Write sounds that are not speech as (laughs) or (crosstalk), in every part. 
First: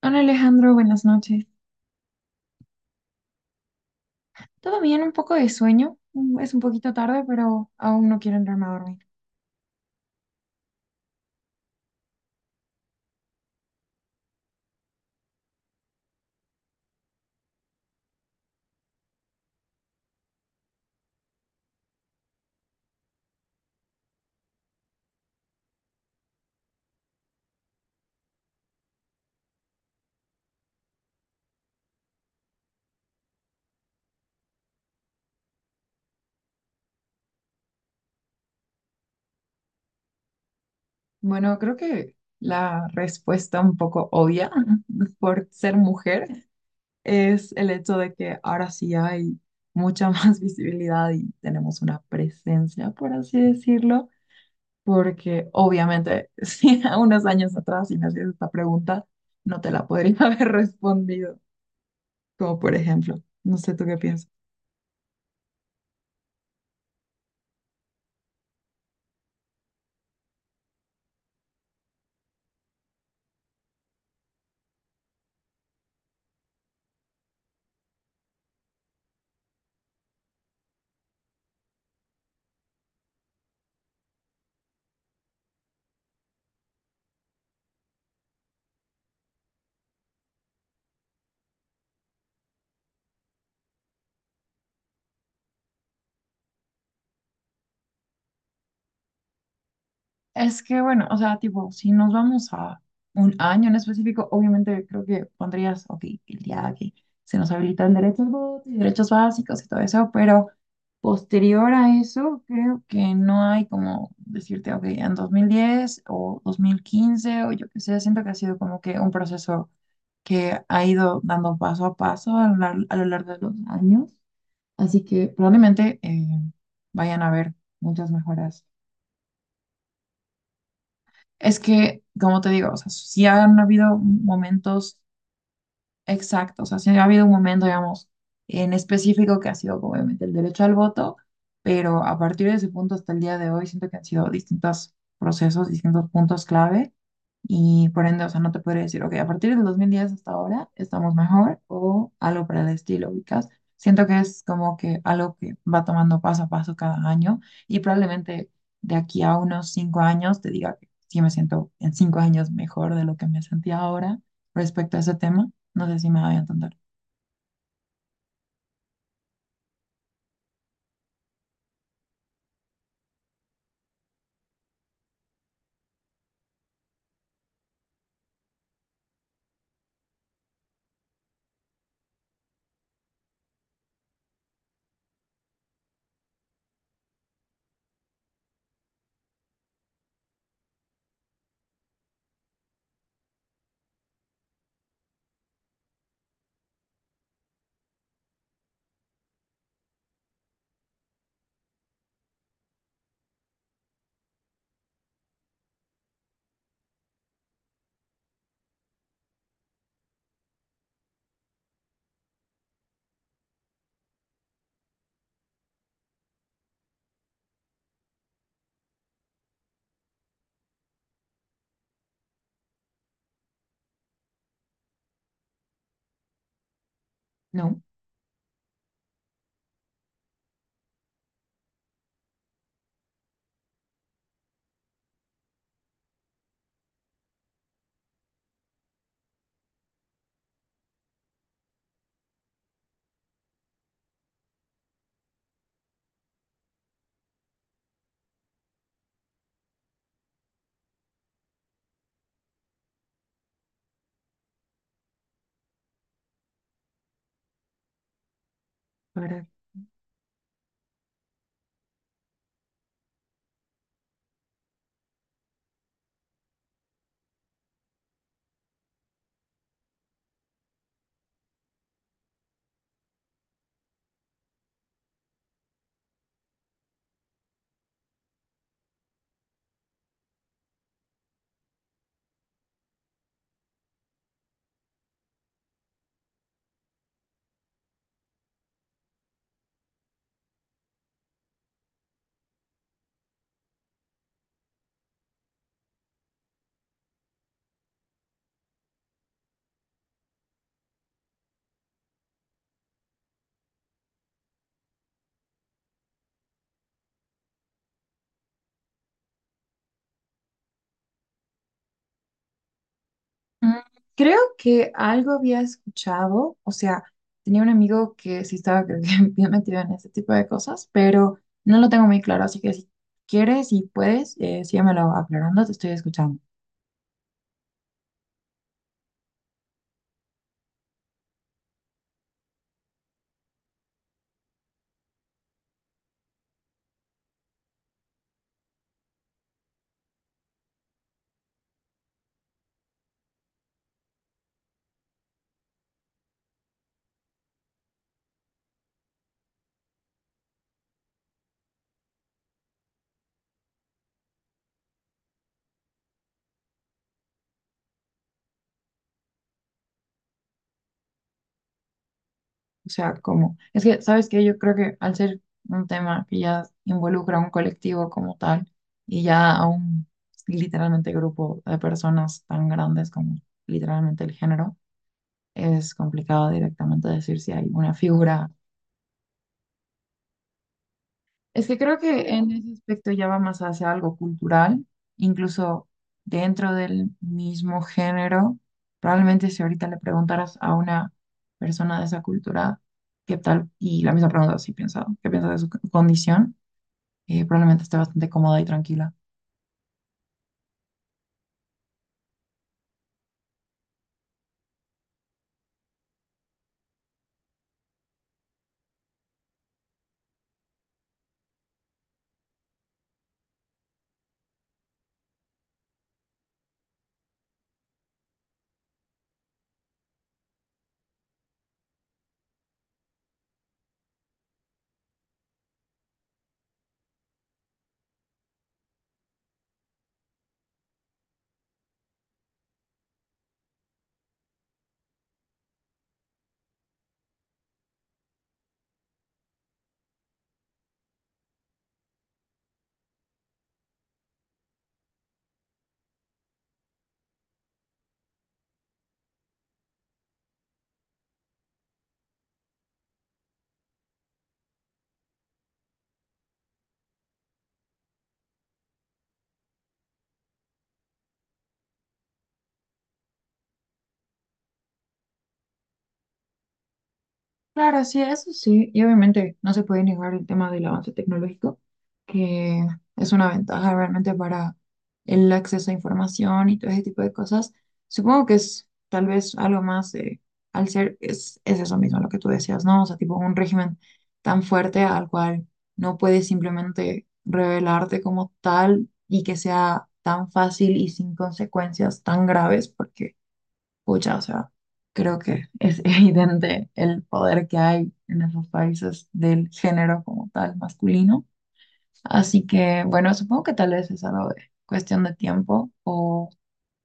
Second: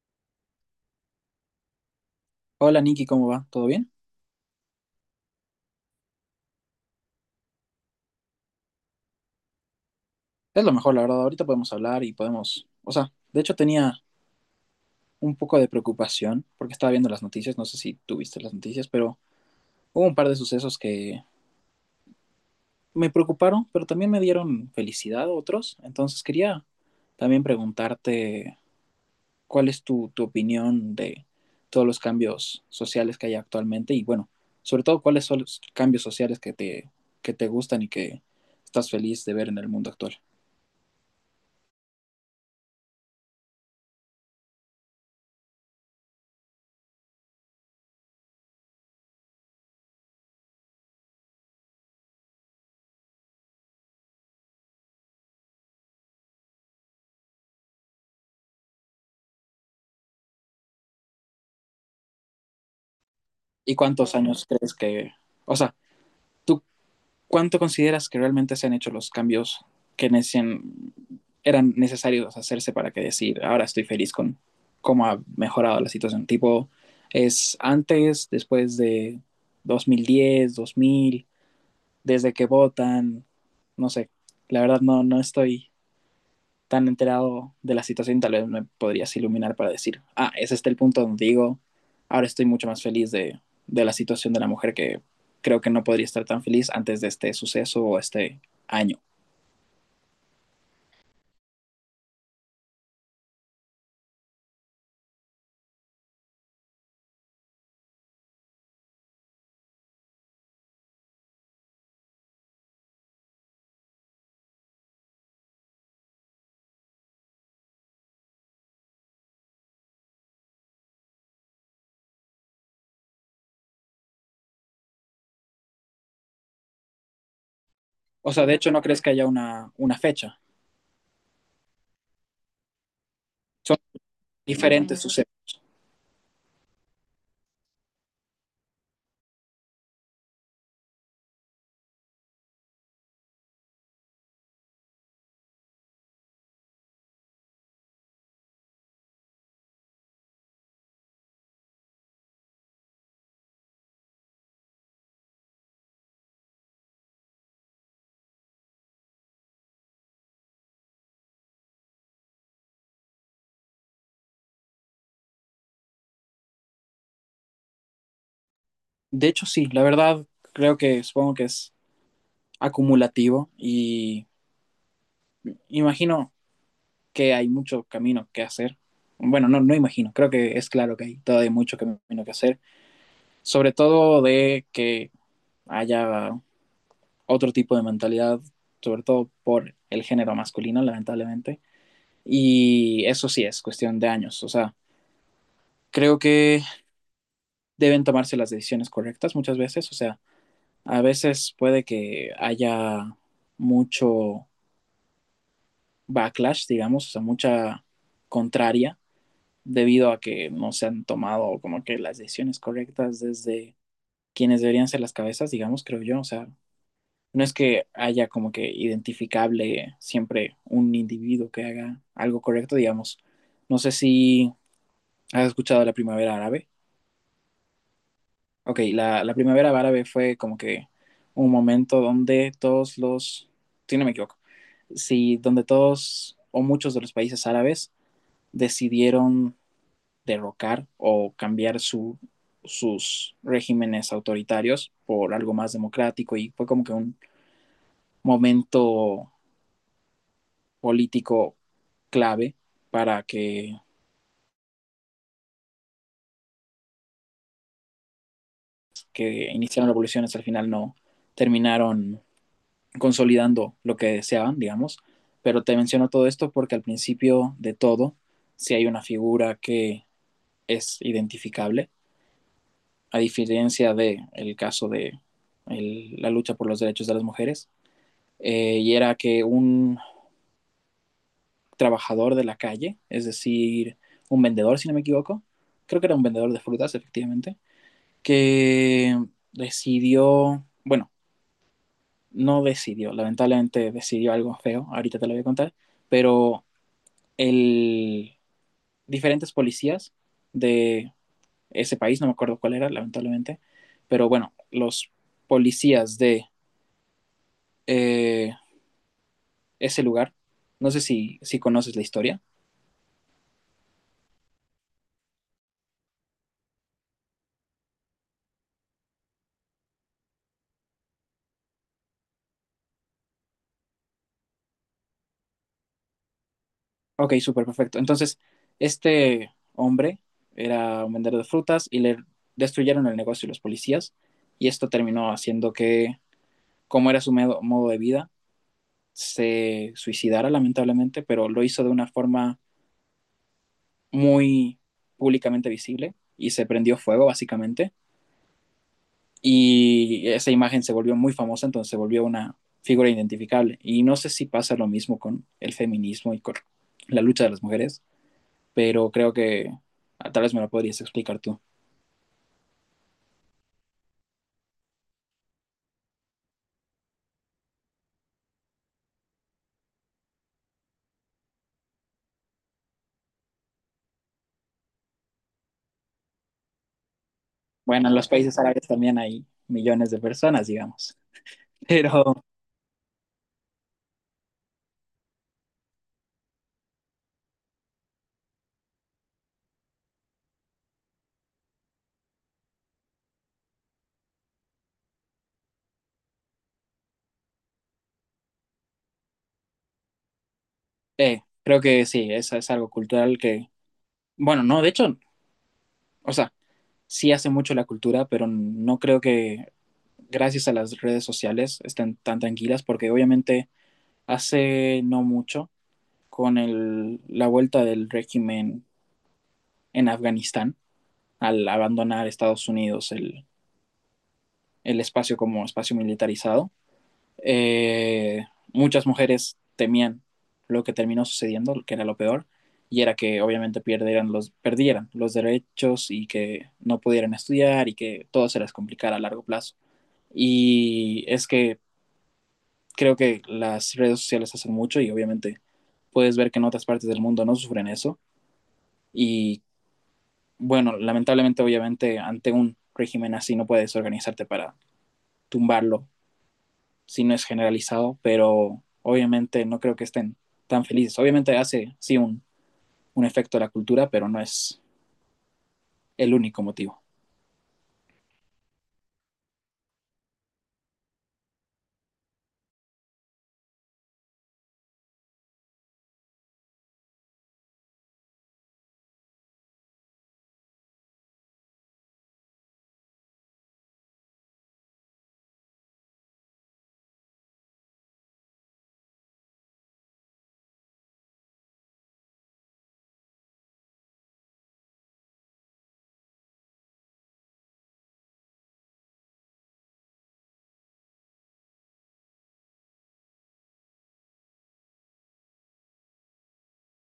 Hola Alejandro, buenas noches. Hola Nikki, ¿cómo va? ¿Todo bien? ¿Todo bien? Un poco de sueño. Es un poquito tarde, pero aún no quiero entrarme a dormir. Es lo mejor, la verdad. Ahorita podemos hablar y podemos... O sea, de hecho tenía un poco de preocupación porque estaba viendo las noticias, no sé si tuviste las noticias, pero hubo un par de sucesos que me preocuparon, pero también me dieron felicidad otros. Entonces quería también preguntarte cuál es tu opinión de todos los cambios sociales que hay actualmente y bueno, sobre todo cuáles son los cambios sociales que te gustan y que estás feliz de ver en el mundo actual. Bueno, creo que la respuesta un poco obvia (laughs) por ser mujer es el hecho de que ahora sí hay mucha más (laughs) visibilidad y tenemos una presencia, por así decirlo, porque obviamente (laughs) si a unos años atrás si me hacías esta pregunta, no te la podría (laughs) haber respondido, como por ejemplo, no sé ¿Y tú qué cuántos piensas. años crees que, o sea, tú cuánto consideras que realmente se han hecho los cambios que necesitan, eran necesarios hacerse para que decir, ahora estoy feliz con cómo ha mejorado la situación? Tipo, ¿es antes, después de 2010, 2000, desde que votan? No sé, la verdad no, no estoy tan enterado de la situación, tal vez me podrías iluminar para decir, ah, ese está el punto donde digo, ahora estoy mucho más feliz de la situación de la mujer que creo que no podría estar tan feliz antes de este suceso o este año. Es que bueno, o sea, tipo, si nos vamos a un año en específico, obviamente creo que pondrías, ok, el día que se nos habilita el derecho al voto y derechos básicos y todo eso, pero posterior a eso, creo que no hay como decirte, ok, en 2010 o 2015 o yo qué sé, siento que ha sido como que un proceso que ha ido dando paso a paso a lo largo de los años, así que probablemente vayan a haber muchas O sea, de mejoras. hecho, no crees que haya una fecha. Es que, como te digo, o sea, sí han Son habido momentos diferentes sucesos. exactos, o sea, sí ha habido un momento, digamos, en específico que ha sido obviamente el derecho al voto, pero a partir de ese punto hasta el día de hoy siento que han sido distintos procesos, distintos puntos clave y por ende, o sea, no te podría decir, ok, a partir del 2010 hasta ahora estamos mejor o algo para el estilo, ubicas. Siento que es como que algo que va tomando paso a paso cada año y probablemente de aquí a unos cinco años te diga que sí me siento en cinco años mejor de lo que me sentía ahora respecto a ese tema. ¿No sé si me voy a entender? De hecho, sí, la verdad, creo que supongo que es acumulativo y imagino que hay mucho camino que hacer. Bueno, no, no imagino, creo que es claro que hay todavía mucho camino que hacer, sobre todo de que haya otro tipo de mentalidad, sobre todo por el género masculino, lamentablemente. Y eso sí es cuestión de años. O sea, creo que deben tomarse las decisiones correctas muchas veces. O sea, a veces puede que haya mucho backlash, digamos, o sea, mucha contraria debido a que no se han tomado como que las decisiones correctas desde quienes deberían ser las cabezas, digamos, creo yo. O sea, no es que haya como que identificable siempre un individuo que haga algo correcto, digamos. No sé si has escuchado la primavera árabe. No. Ok, la primavera árabe fue como que un momento donde todos los, si no me equivoco, si donde todos o muchos de los países árabes decidieron derrocar o cambiar sus regímenes autoritarios por algo más democrático y fue como que un momento político clave para que iniciaron revoluciones, al final no terminaron consolidando lo que deseaban, digamos. Pero te menciono todo esto porque al principio de todo, si hay una figura que es identificable, a diferencia del el caso de la lucha por los derechos de las mujeres, y era que un trabajador de la calle, es decir, un vendedor, si no me equivoco, creo que era un vendedor de frutas, efectivamente, que decidió, bueno, no decidió, lamentablemente decidió algo feo, ahorita te lo voy a contar, pero el, diferentes policías de ese país, no me acuerdo cuál era, lamentablemente, pero bueno, los policías de eh, ese lugar, no sé si conoces la historia. Mm, creo que algo había escuchado, o sea, tenía un amigo que sí estaba creo que (laughs) bien metido en este tipo de cosas, pero no lo tengo muy claro, así que si quieres y puedes, síguemelo aclarando, te estoy escuchando. Ok, súper perfecto. Entonces, este hombre era un vendedor de frutas y le destruyeron el negocio los policías y esto terminó haciendo que, como era su modo de vida, se suicidara lamentablemente, pero lo hizo de una forma muy públicamente visible y se prendió fuego básicamente. Y esa imagen se volvió muy famosa, entonces se volvió una figura identificable. Y no sé si pasa lo mismo con el feminismo y con la lucha de las mujeres, pero creo que tal vez me lo podrías explicar tú. O sea, como, es que, ¿sabes qué? Yo creo que al ser un tema que ya involucra a un colectivo como tal y ya a un literalmente grupo de personas tan grandes como literalmente el género, es complicado directamente decir si hay una Bueno, en los figura. países árabes también hay millones de personas, digamos, Es que creo que pero en ese aspecto ya va más hacia algo cultural, incluso dentro del mismo género. Probablemente si ahorita le preguntaras a una persona de esa cultura qué tal, y la misma pregunta si piensa, qué piensa de condición, probablemente esté bastante cómoda y tranquila. Creo que sí, eso es algo cultural que, bueno, no, de hecho, o sea, sí hace mucho la cultura, pero no creo que gracias a las redes sociales estén tan tranquilas, porque obviamente hace no mucho, con la vuelta del régimen en Afganistán, al abandonar Estados Unidos el espacio como espacio militarizado, eh, muchas mujeres temían lo que terminó sucediendo, que era lo peor, y era que obviamente perdieran los derechos y que no pudieran estudiar y que todo se les complicara a largo plazo. Y es que creo que las redes sociales hacen mucho y obviamente puedes ver que en otras partes del mundo no sufren eso. Y bueno, lamentablemente, obviamente, ante un régimen así no puedes organizarte para tumbarlo si no es generalizado, pero obviamente no creo que estén tan felices. Obviamente hace, sí, un efecto a la cultura, pero no es el único motivo. Claro, sí, eso sí, y obviamente no se puede negar el tema del avance tecnológico, que es una ventaja realmente para el acceso a información y todo ese tipo de cosas. Supongo que es tal vez algo más, al ser, es eso mismo lo que tú decías, ¿no? O sea, tipo un régimen tan fuerte al cual no puedes simplemente revelarte como tal y que sea tan fácil y sin consecuencias tan graves, porque pucha, o sea, creo que es (laughs) evidente el poder que hay en esos países del género como tal masculino. Así que, bueno, supongo que tal vez es algo de cuestión de tiempo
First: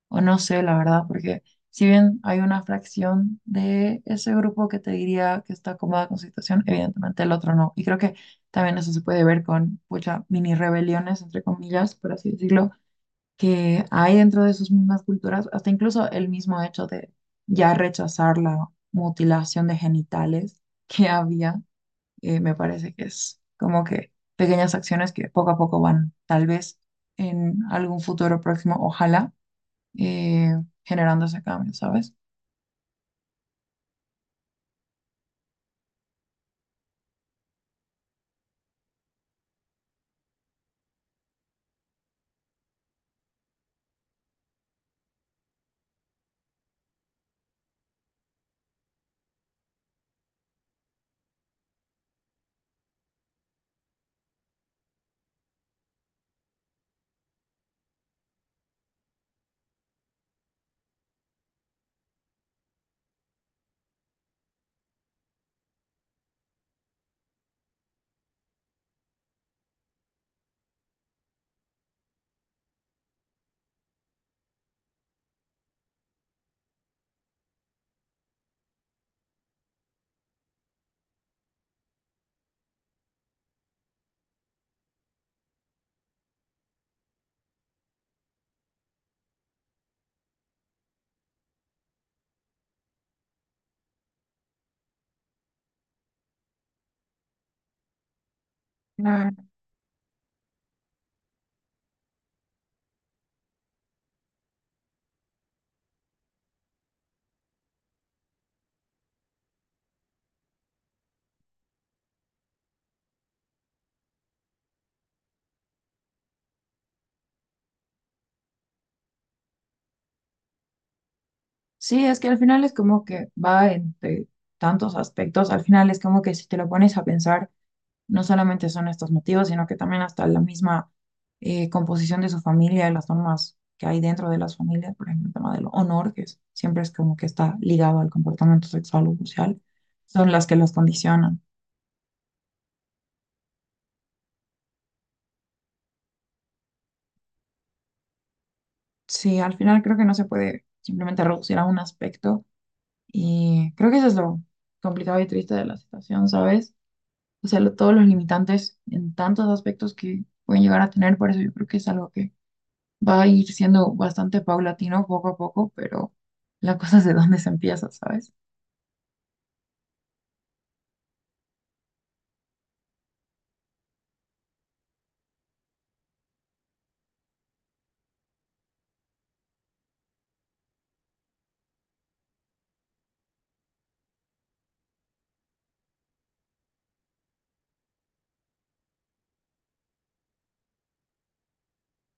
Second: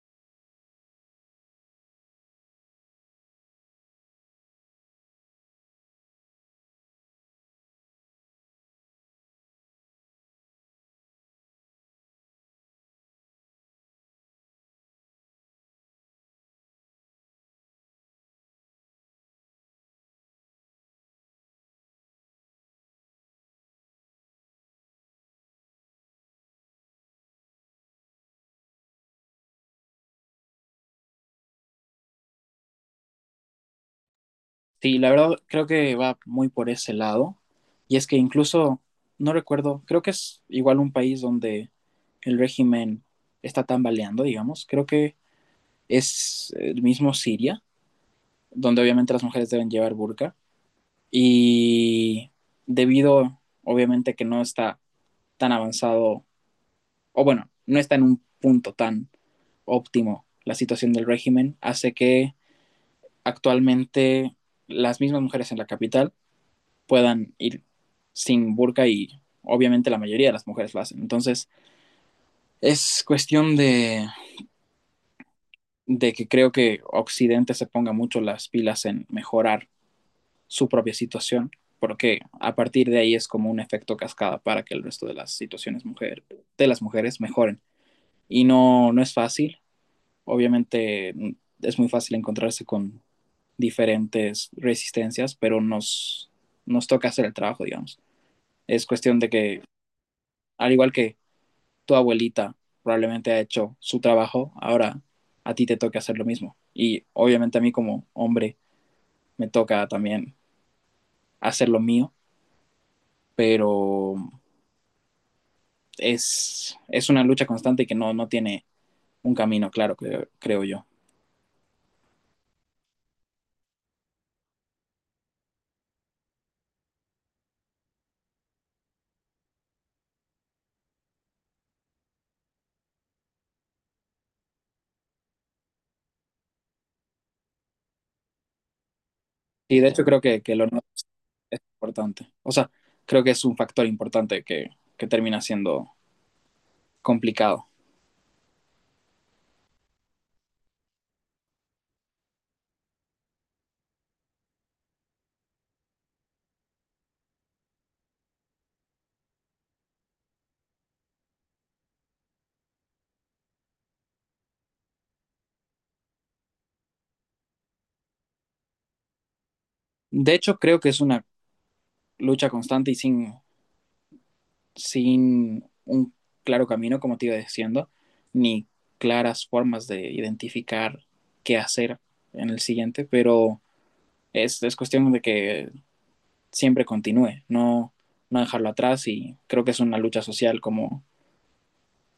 o no sé, la verdad, porque si bien hay una fracción de ese grupo que te diría que está cómoda con su situación, evidentemente el otro no. Y creo que también eso se puede ver con, pucha, mini rebeliones, entre comillas, por así decirlo, que hay dentro de sus mismas culturas, hasta incluso el mismo hecho de ya rechazar la mutilación de genitales (laughs) que había, me parece que es como que pequeñas acciones que poco a poco van, tal vez en algún futuro próximo, ojalá, eh, generando ese cambio, ¿sabes? Sí, la verdad creo que va muy por ese lado. Y es que incluso, no recuerdo, creo que es igual un país donde el régimen está tambaleando, digamos. Creo que es el mismo Siria, donde obviamente las mujeres deben llevar burka. Y debido, obviamente, que no está tan avanzado, o bueno, no está en un punto tan óptimo la situación del régimen, hace que actualmente las mismas mujeres en la capital puedan ir sin burka y obviamente la mayoría de las mujeres lo hacen. Entonces, es cuestión de que creo que Occidente se ponga mucho las pilas en mejorar su propia situación, porque a partir de ahí es como un efecto cascada para que el resto de las situaciones mujer, de las mujeres mejoren. Y no, no es fácil, obviamente es muy fácil encontrarse con diferentes resistencias, pero nos toca hacer el trabajo, digamos. Es cuestión de Claro. que, al igual que tu abuelita probablemente ha hecho su trabajo, ahora a ti te toca hacer lo mismo. Y obviamente a mí como hombre me toca también hacer lo mío, pero es una lucha constante que no, no tiene un camino claro, creo yo. Sí, es que al final es como que va entre tantos aspectos, al final es como que si te lo pones a pensar, no solamente son estos motivos, sino que también hasta la misma composición de su familia y las normas que hay dentro de las familias, por ejemplo, el tema del honor, que siempre es como que está ligado al comportamiento sexual o social, Y de hecho creo son las que que lo los no condicionan. es importante. O sea, creo que es un factor importante que termina siendo complicado. Sí, al final creo que no se puede simplemente reducir a un aspecto y creo que eso es lo complicado y triste de la situación, ¿sabes? O sea, todos los limitantes en tantos aspectos que pueden llegar a tener, por eso yo creo que es algo que va a ir siendo bastante paulatino poco a poco, pero la cosa es de dónde se empieza, ¿sabes? De hecho, creo que es una lucha constante y sin un claro camino, como te iba diciendo, ni claras formas de identificar qué hacer en el siguiente, pero es cuestión de que siempre continúe, no, no dejarlo atrás y creo que es una lucha social como,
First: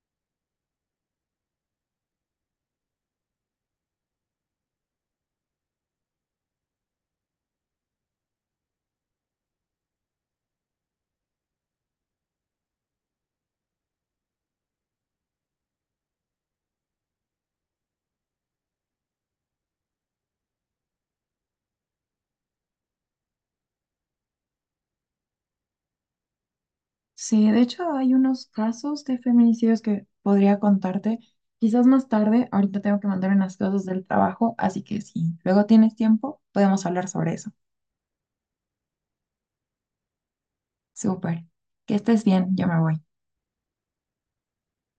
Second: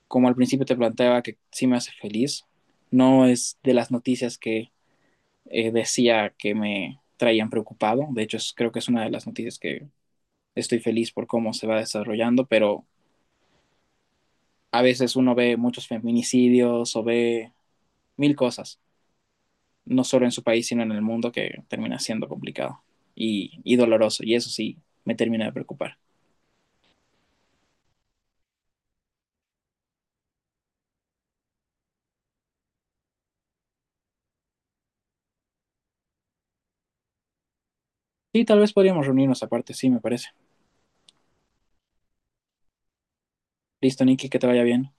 como al principio te planteaba que sí me hace feliz, no es de las noticias que decía que me traían preocupado, de hecho creo que es una de las noticias que estoy feliz por cómo se va desarrollando, pero a veces uno ve muchos feminicidios o ve mil cosas, no solo en su país, sino en el mundo, que termina siendo complicado y doloroso. Y eso sí, me termina de preocupar. Sí, de hecho hay unos casos de feminicidios que podría contarte. Quizás más tarde, ahorita tengo que mandar unas cosas del trabajo, así que si luego tienes tiempo, podemos hablar sobre eso. Sí, tal vez podríamos reunirnos aparte, sí, me parece. Súper. Que estés bien, yo me voy. Listo, Nicky, que te vaya bien.